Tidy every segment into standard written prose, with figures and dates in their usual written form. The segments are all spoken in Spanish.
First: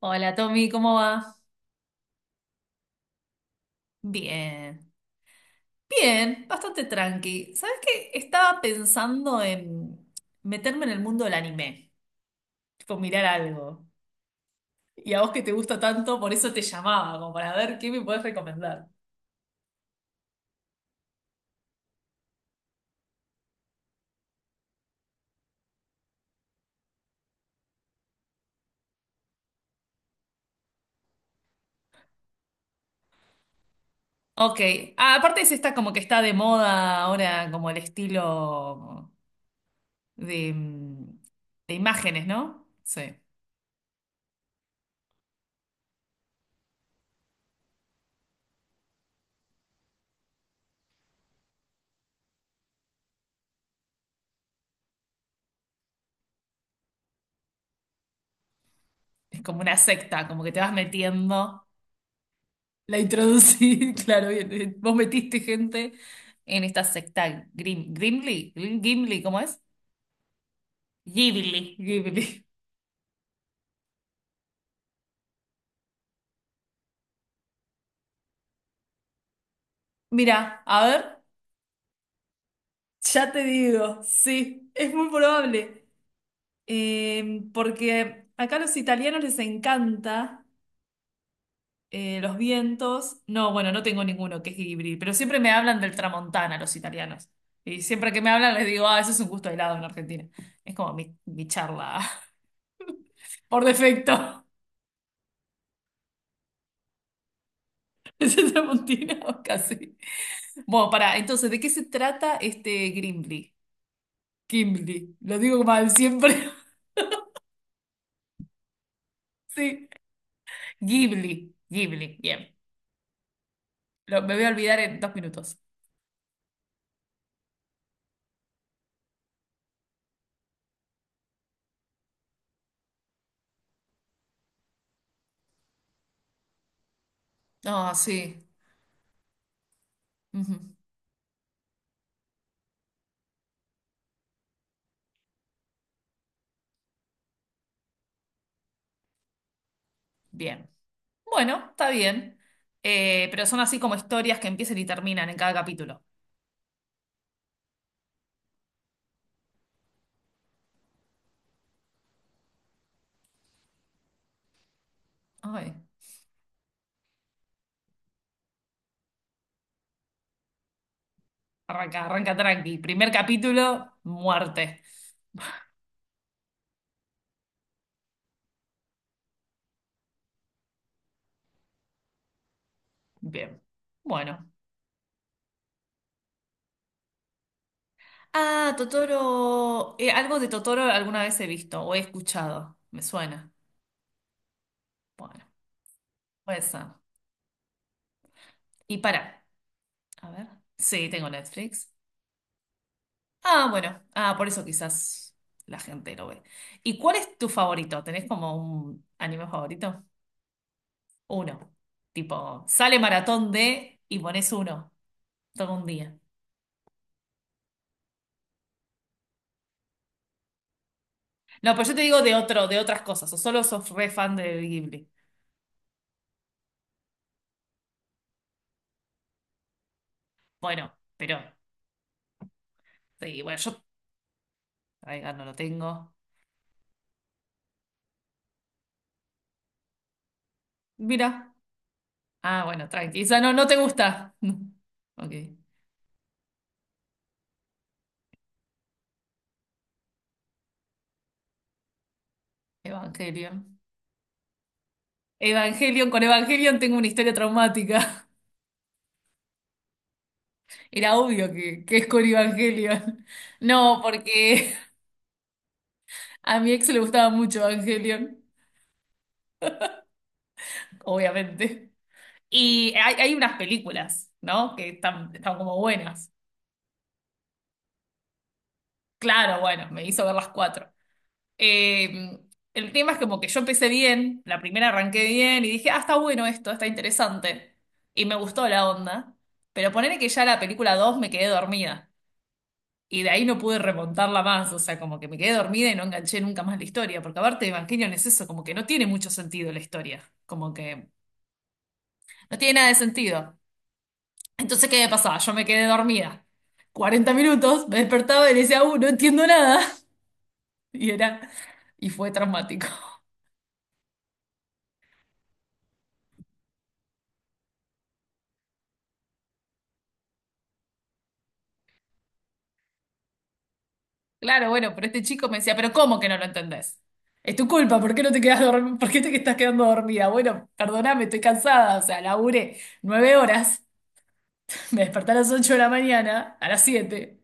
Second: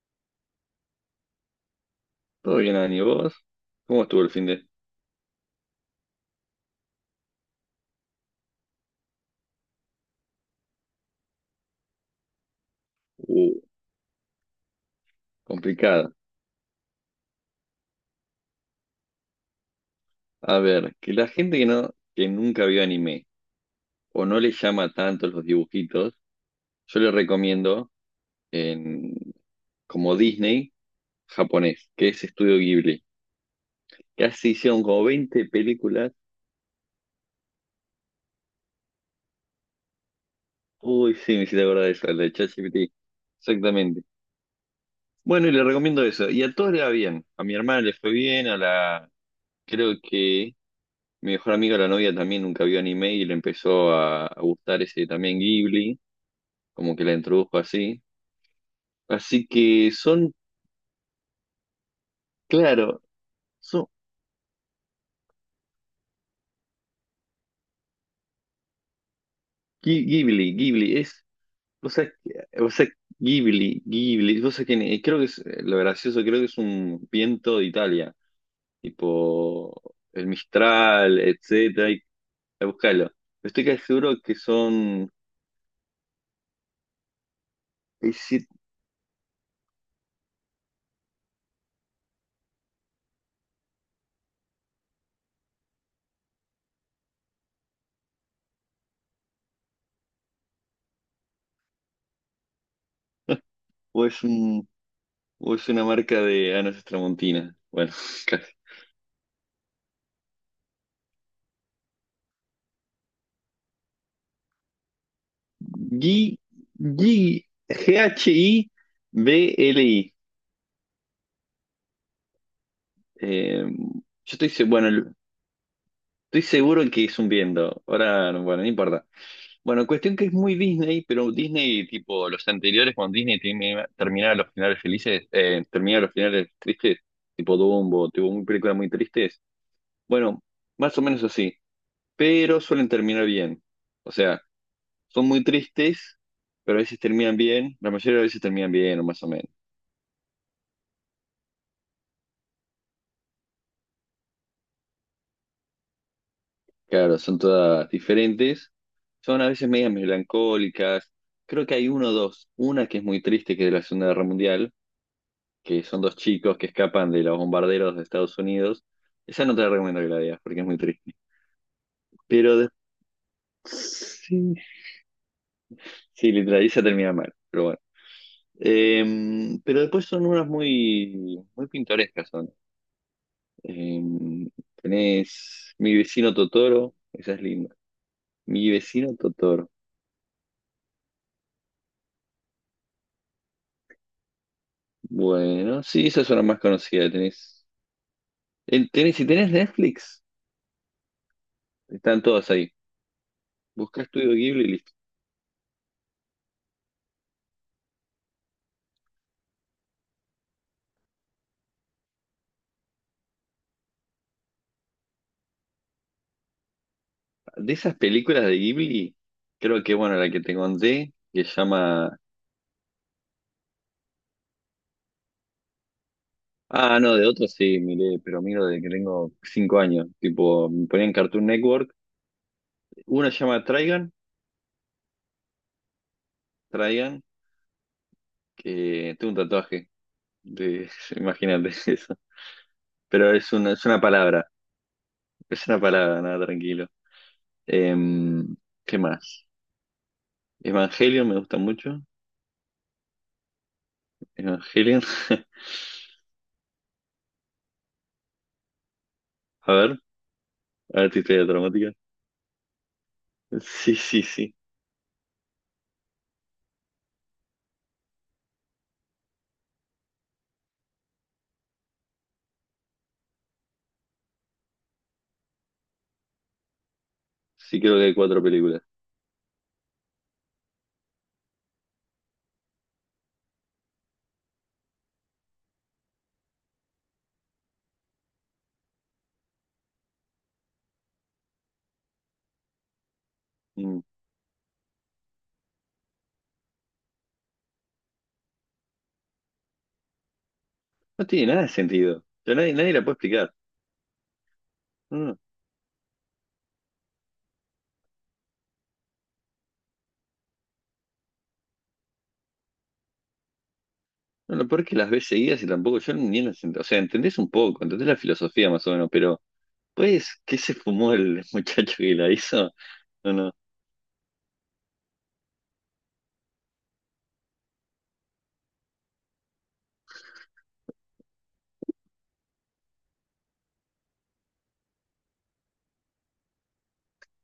Hola Tommy, ¿cómo va? Todo bien, Ani, ¿vos? ¿Cómo estuvo el fin de...? Bien, bien, bastante tranqui. ¿Sabes qué? Estaba pensando en meterme en el mundo del anime, tipo mirar Uh, algo. Y a vos que te gusta complicado. tanto, por eso te llamaba, como para ver qué me podés recomendar. A ver, que la gente que nunca vio anime o no le llama tanto los dibujitos, yo le recomiendo en, como Disney japonés, que es Estudio Ghibli. Casi Ok. hicieron como Ah, aparte 20 es esta como que películas. está de moda ahora, como el estilo de, mm, Uy, sí, me hiciste de acordar de eso, la imágenes, de ¿no? ChatGPT. Sí, Exactamente. Bueno, y le recomiendo eso. Y a todos le va bien. A mi hermana le fue bien, a la... Creo que mi mejor amiga, la novia, también nunca vio anime y le empezó a gustar ese también Ghibli, como que la introdujo así. es Así como una que secta, son, como que te vas metiendo. La claro, son introducí, claro, bien, vos metiste gente en esta secta Grim, Gimli, Gimli, ¿cómo es? Ghibli, Ghibli, es, Ghibli, o sea, Ghibli. o sea, Ghibli, Ghibli, o sea, creo que es lo gracioso, creo que es un viento de Italia, tipo el Mira, a Mistral, ver, etcétera, y búscalo. ya te Estoy casi digo, seguro que sí, es muy son, probable. Es- Porque si- acá a los italianos les encanta, los vientos. No, bueno, no tengo ninguno que es Ghibli, pero siempre me hablan del Tramontana los italianos. Y siempre que me hablan les digo, ah, eso es un gusto de helado en Argentina. Es como mi charla por o es defecto. un, o es una marca de Anas Tramontina, bueno, ¿Es casi. el Tramontina? Casi. Bueno, para, entonces, ¿de qué se trata este Gimli? Gimli, lo digo mal G, siempre. Sí, G-H-I-B-L-I. Ghibli, Ghibli, bien. Eh, yo Me voy a estoy, olvidar bueno, en dos minutos. estoy seguro que es un viendo. Ahora, bueno, no importa. Bueno, cuestión que es muy Disney, pero Disney, tipo, los anteriores, cuando Disney terminaba los finales felices, terminaba los finales tristes, tipo Ah, Dumbo, tipo una sí. película muy tristes. Bueno, Ujú. más o menos así, pero suelen terminar bien. O sea, son muy tristes, pero a veces terminan bien, la mayoría de las veces terminan bien, o más o menos. Bien. Bueno, está bien. Pero son así como historias que empiezan y terminan en cada capítulo. Claro, son todas diferentes. Son a veces medias melancólicas. Creo que hay uno o dos. Una que es muy triste, que es de la Segunda Guerra Mundial, Ay, que son dos chicos que escapan de los bombarderos de Estados Unidos. Esa no te la recomiendo que la veas, porque es muy triste. arranca, arranca Pero de- tranqui. Primer capítulo, sí, muerte. sí, literal, esa termina mal, pero bueno. Pero después son unas muy, muy pintorescas son. Bien. Bueno. Em, tenés Mi vecino Totoro, esa es linda. Mi Ah, vecino Totoro. Totoro, algo de Totoro alguna vez he visto o he escuchado. Me suena. Bueno, Bueno, sí, esas es una más puede ser. conocida. Tenés, Y si para. tenés Netflix, A ver. Sí, tengo Netflix. están todas ahí. Ah, bueno. Busca Estudio Ah, por eso Ghibli y listo. quizás la gente lo ve. ¿Y cuál es tu favorito? ¿Tenés como un anime favorito? Uno. Tipo, sale maratón de y pones uno todo un día. De esas películas de Ghibli, creo que, bueno, la que te conté, que se No, pero yo te llama... digo de otro, de otras cosas. ¿O solo sos re fan de Ghibli? Ah, no, de otras sí, miré, pero miro desde que tengo 5 años. Tipo, me Bueno, ponía en pero Cartoon Network. Una se sí, bueno, llama yo. Trigun, Ay, no lo tengo. Trigun, que tengo un tatuaje. De, Mira. imagínate eso. Ah, bueno, tranqui. Pero Esa no, es no una, te gusta. Ok. es una palabra, nada, tranquilo. Em, ¿Qué más? Evangelion me gusta mucho. Evangelion. Evangelion. Evangelion, con Evangelion tengo una historia traumática. A ver, a ver Era tu historia obvio que, dramática. que es con Evangelion. Sí, No, sí, sí. porque a mi ex le gustaba mucho Evangelion, obviamente. Y hay unas películas, ¿no? Que están como buenas. Sí, creo que hay cuatro películas. Claro, bueno, me hizo ver las 4. Eh, el tema es como que yo empecé bien, la primera arranqué bien y dije, ah, está bueno esto, está interesante. Y me gustó la onda. Pero ponele que ya la película 2 me quedé dormida. Y de ahí no pude Mm. remontarla más. O sea, como que me quedé dormida y no enganché nunca más la historia. Porque aparte, Evangelion es eso, como que no tiene mucho sentido la historia. Como que No tiene nada de sentido. Pero no nadie, tiene nada nadie de la puede explicar. sentido. Entonces, ¿qué me No, pasaba? no. Yo me quedé dormida. 40 minutos, me despertaba y decía, no entiendo nada. Y era, y fue traumático. No, lo peor es que las ves seguidas y tampoco yo ni las entiendo. O sea, entendés un poco, entendés la filosofía más o menos, pero pues, ¿qué se fumó el muchacho que la hizo? No, no, Claro, bueno, pero este chico me decía, pero ¿cómo que no lo entendés? Es tu culpa, ¿por qué no te quedas dorm- ¿Por qué te estás quedando dormida? Bueno, perdóname, estoy cansada, o sea, laburé 9 horas, me desperté a las 8 de la mañana, a las 7,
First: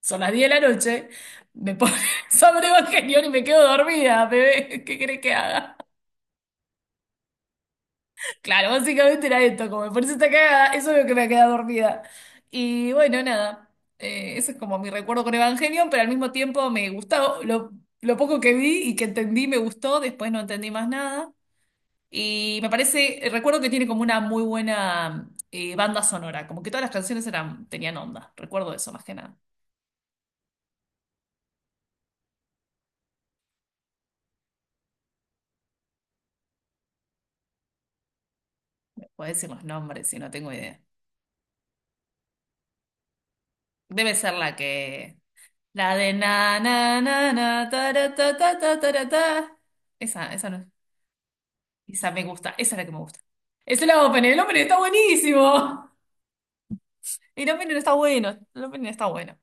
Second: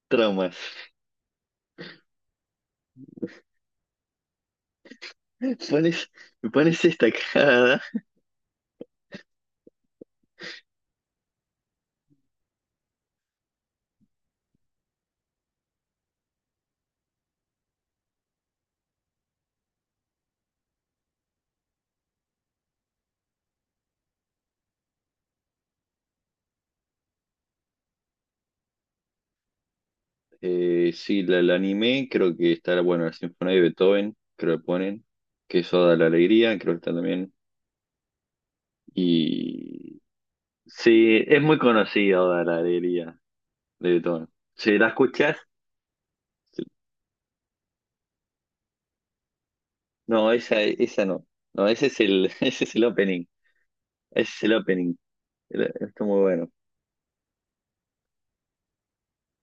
son las diez traumas. de la noche, me pone sobre Evangelion y me quedo dormida, bebé, ¿qué querés que haga? ¿Pones, me pones esta cara? Claro, básicamente era esto, como por eso está cagada, eso es lo que me ha quedado dormida. Y bueno, nada, ese es como mi recuerdo con Evangelion, pero al mismo tiempo me gustó, lo poco que vi y que entendí me gustó, después no entendí más nada. Y me parece, recuerdo que tiene como una muy buena, banda sonora, como que todas las canciones tenían onda, recuerdo eso más que nada. Sí, la anime, creo que está, bueno, la Sinfonía de Beethoven, creo que ponen, que es Oda a la Alegría, creo que está también. Me puedes decir los Y nombres si no tengo idea. sí, es muy conocida Oda la alegría de Debe Beethoven. ser la Si la que... escuchas, La de na na na na ta ta ta ta ta ta ta. no, Esa no esa, es. esa no. No, ese es Esa me el, gusta, ese esa es es la el que me gusta. opening. Esa es la Open, Ese el es el Open está opening. Buenísimo. Está muy bueno. El Open está bueno, el Open está bueno.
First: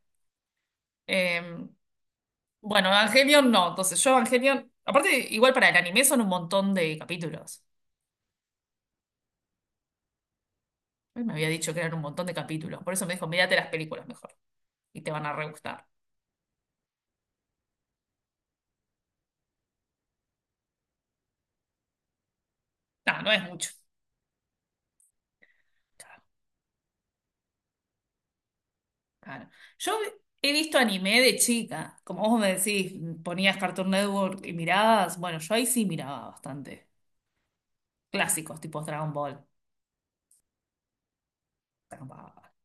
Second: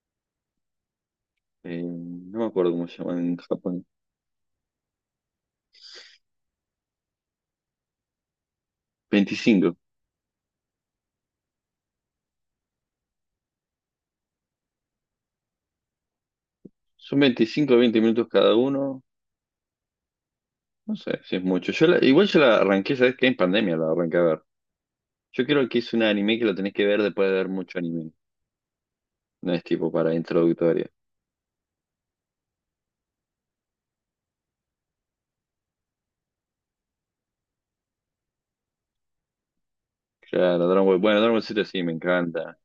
Eh, No me acuerdo bueno, cómo se llaman en Evangelion no, Japón. entonces yo Evangelion, aparte igual para el anime son un montón de capítulos. Veinticinco Él me había dicho que eran un montón de capítulos, por eso me dijo, mírate las películas mejor y te van a re gustar. Son 25 o 20 minutos cada uno. No sé si es mucho. Igual yo la arranqué, ¿sabes No, qué? no En es mucho. pandemia la arranqué a ver. Yo creo que es un Claro, anime que lo tenés que ver después de ver mucho anime. claro. No es tipo Yo para he visto introductoria. anime de chica, como vos me decís, ponías Cartoon Network y mirabas, bueno, yo ahí sí miraba bastante. Clásicos, tipo Dragon Ball. Claro, Dragon Ball. Bueno, Dragon Ball Z sí, me Dragon Ball. encanta.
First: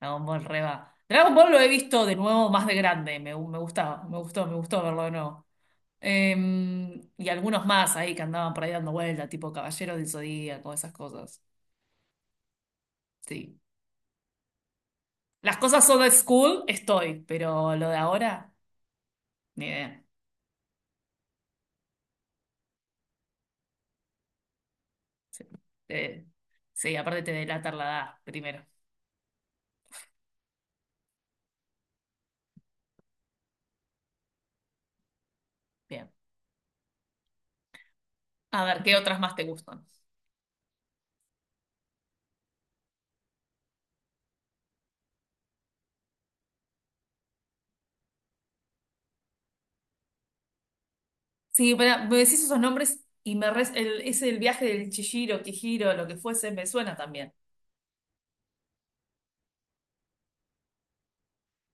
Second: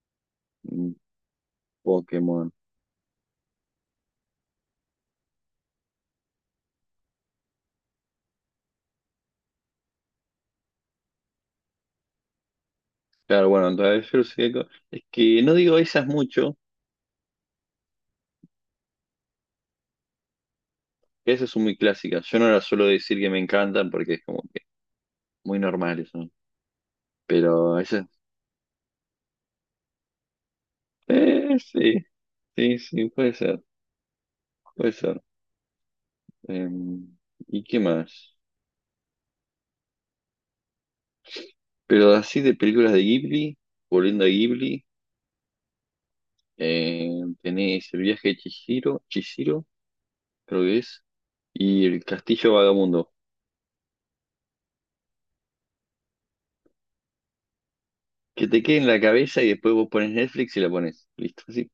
Dragon Ball Reba. Dragon Ball lo he visto de Pokémon. nuevo más de grande, me gustaba, me gustó verlo de nuevo. Y algunos más ahí que andaban por ahí dando vuelta, tipo Caballero del Zodíaco, esas cosas. Claro, Sí. bueno, es que no Las digo cosas esas old mucho, school estoy, pero lo de ahora, ni idea. que esas son muy clásicas. Yo no las suelo decir que me encantan porque es como que Sí, muy normal eso, Eh, ¿no? sí, aparte te delatar Pero la esas, edad primero. Sí, sí, sí, puede ser, puede ser. Bien. Eh, ¿Y qué más? A ver, ¿qué otras más te gustan? Pero así de películas de Ghibli, volviendo a Ghibli, eh, tenés El viaje de Chihiro, Chihiro, creo que es, Sí, y El pero me decís castillo esos nombres vagamundo. y es el viaje del Chihiro, Kihiro, lo que fuese, me suena también. Que te quede en la cabeza y después vos pones Netflix y la pones. Listo, así.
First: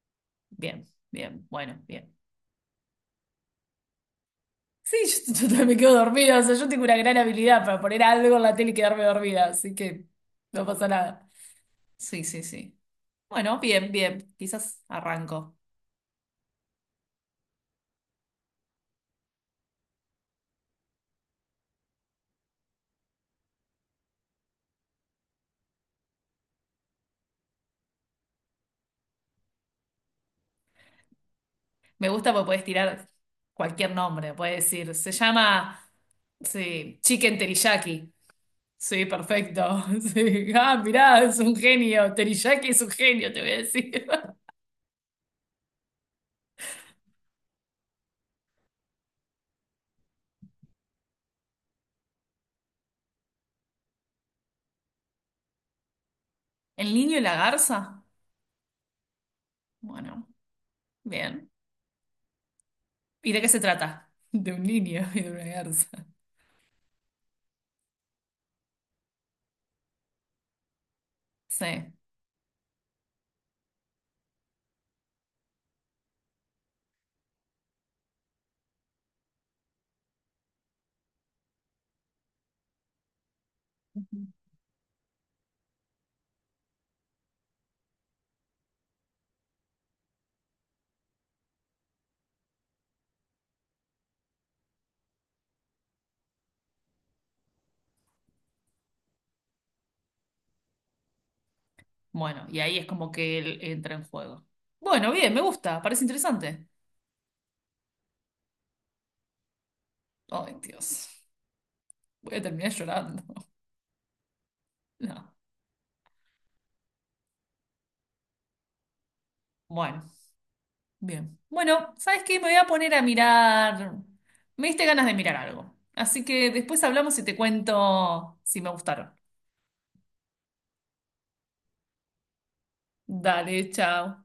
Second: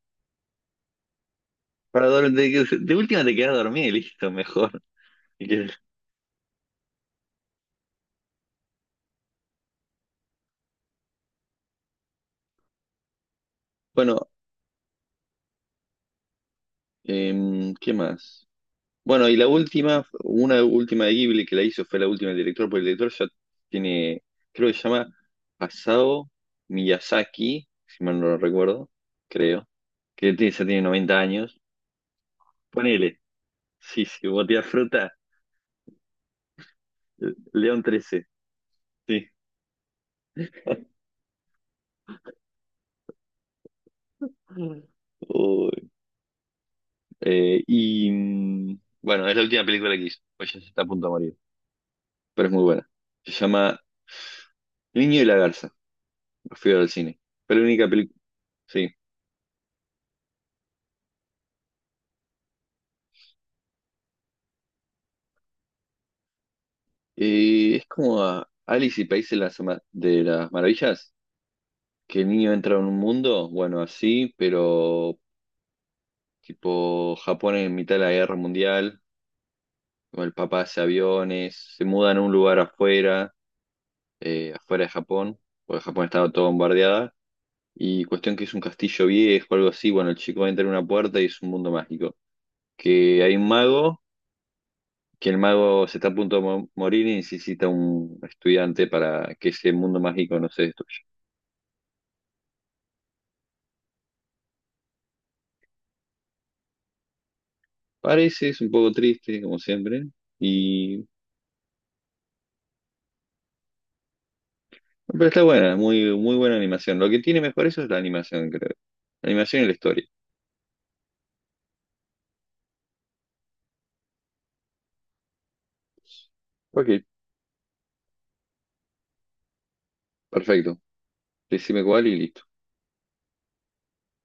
Bien, bien, bueno, Para bien. dor- de, que- de última te quedas dormida y listo, mejor. Sí, yo, yo Y también que- me quedo dormida, o sea, yo tengo una gran habilidad para poner algo en la tele y quedarme dormida, así que no pasa nada. Sí, sí, sí. Bueno, bien, Bueno, bien. Quizás arranco. ¿Qué más? Bueno, y la última, una última de Ghibli que la hizo fue la última del director, porque el director ya tiene, creo que se llama Asao Miyazaki, si mal no lo recuerdo, creo, ya tiene 90 años. Me gusta porque puedes tirar Ponele, cualquier sí, sí, nombre. Puedes botea decir, fruta, se llama, sí, Chicken León Teriyaki. 13 Sí, sí. perfecto. Sí. Ah, mirá, es un genio. Teriyaki es un genio, te voy a decir. Mm. Uy, y bueno, es la última película que hizo, pues ya se está a punto de morir. Pero es muy buena. Se llama El niño y la garza. Lo fui a ver al ¿El niño cine. y la Fue la única garza? película. Sí. Bueno, bien. ¿Y de qué se trata? De un niño y de una garza. Y es como a Alice y País de las, de las Maravillas, Sí. que el niño entra en un mundo, bueno, así, pero tipo Japón en mitad de la guerra mundial, con el papá hace aviones, se mudan a un lugar afuera, afuera de Japón, porque Japón estaba todo bombardeada. Y cuestión que es un castillo viejo, algo así, bueno, el chico entra en una puerta y es un mundo mágico. Que hay un mago que el mago se está a punto de morir y necesita un estudiante para que ese mundo mágico no se destruya. Bueno, y ahí es como que él entra en juego. Bueno, bien, me gusta, parece interesante. Parece, es un poco triste, como siempre, Ay, Dios, y... voy a terminar llorando. pero No. está buena, muy, muy buena animación. Lo que tiene mejor eso es la animación, creo. La animación y la Bueno, historia. bien. Bueno, ¿sabes qué? Me voy a poner a mirar. Me diste ganas de mirar algo. Así que después Ok, hablamos y te cuento si me gustaron. perfecto. Decime cuál y listo. Dale, chao.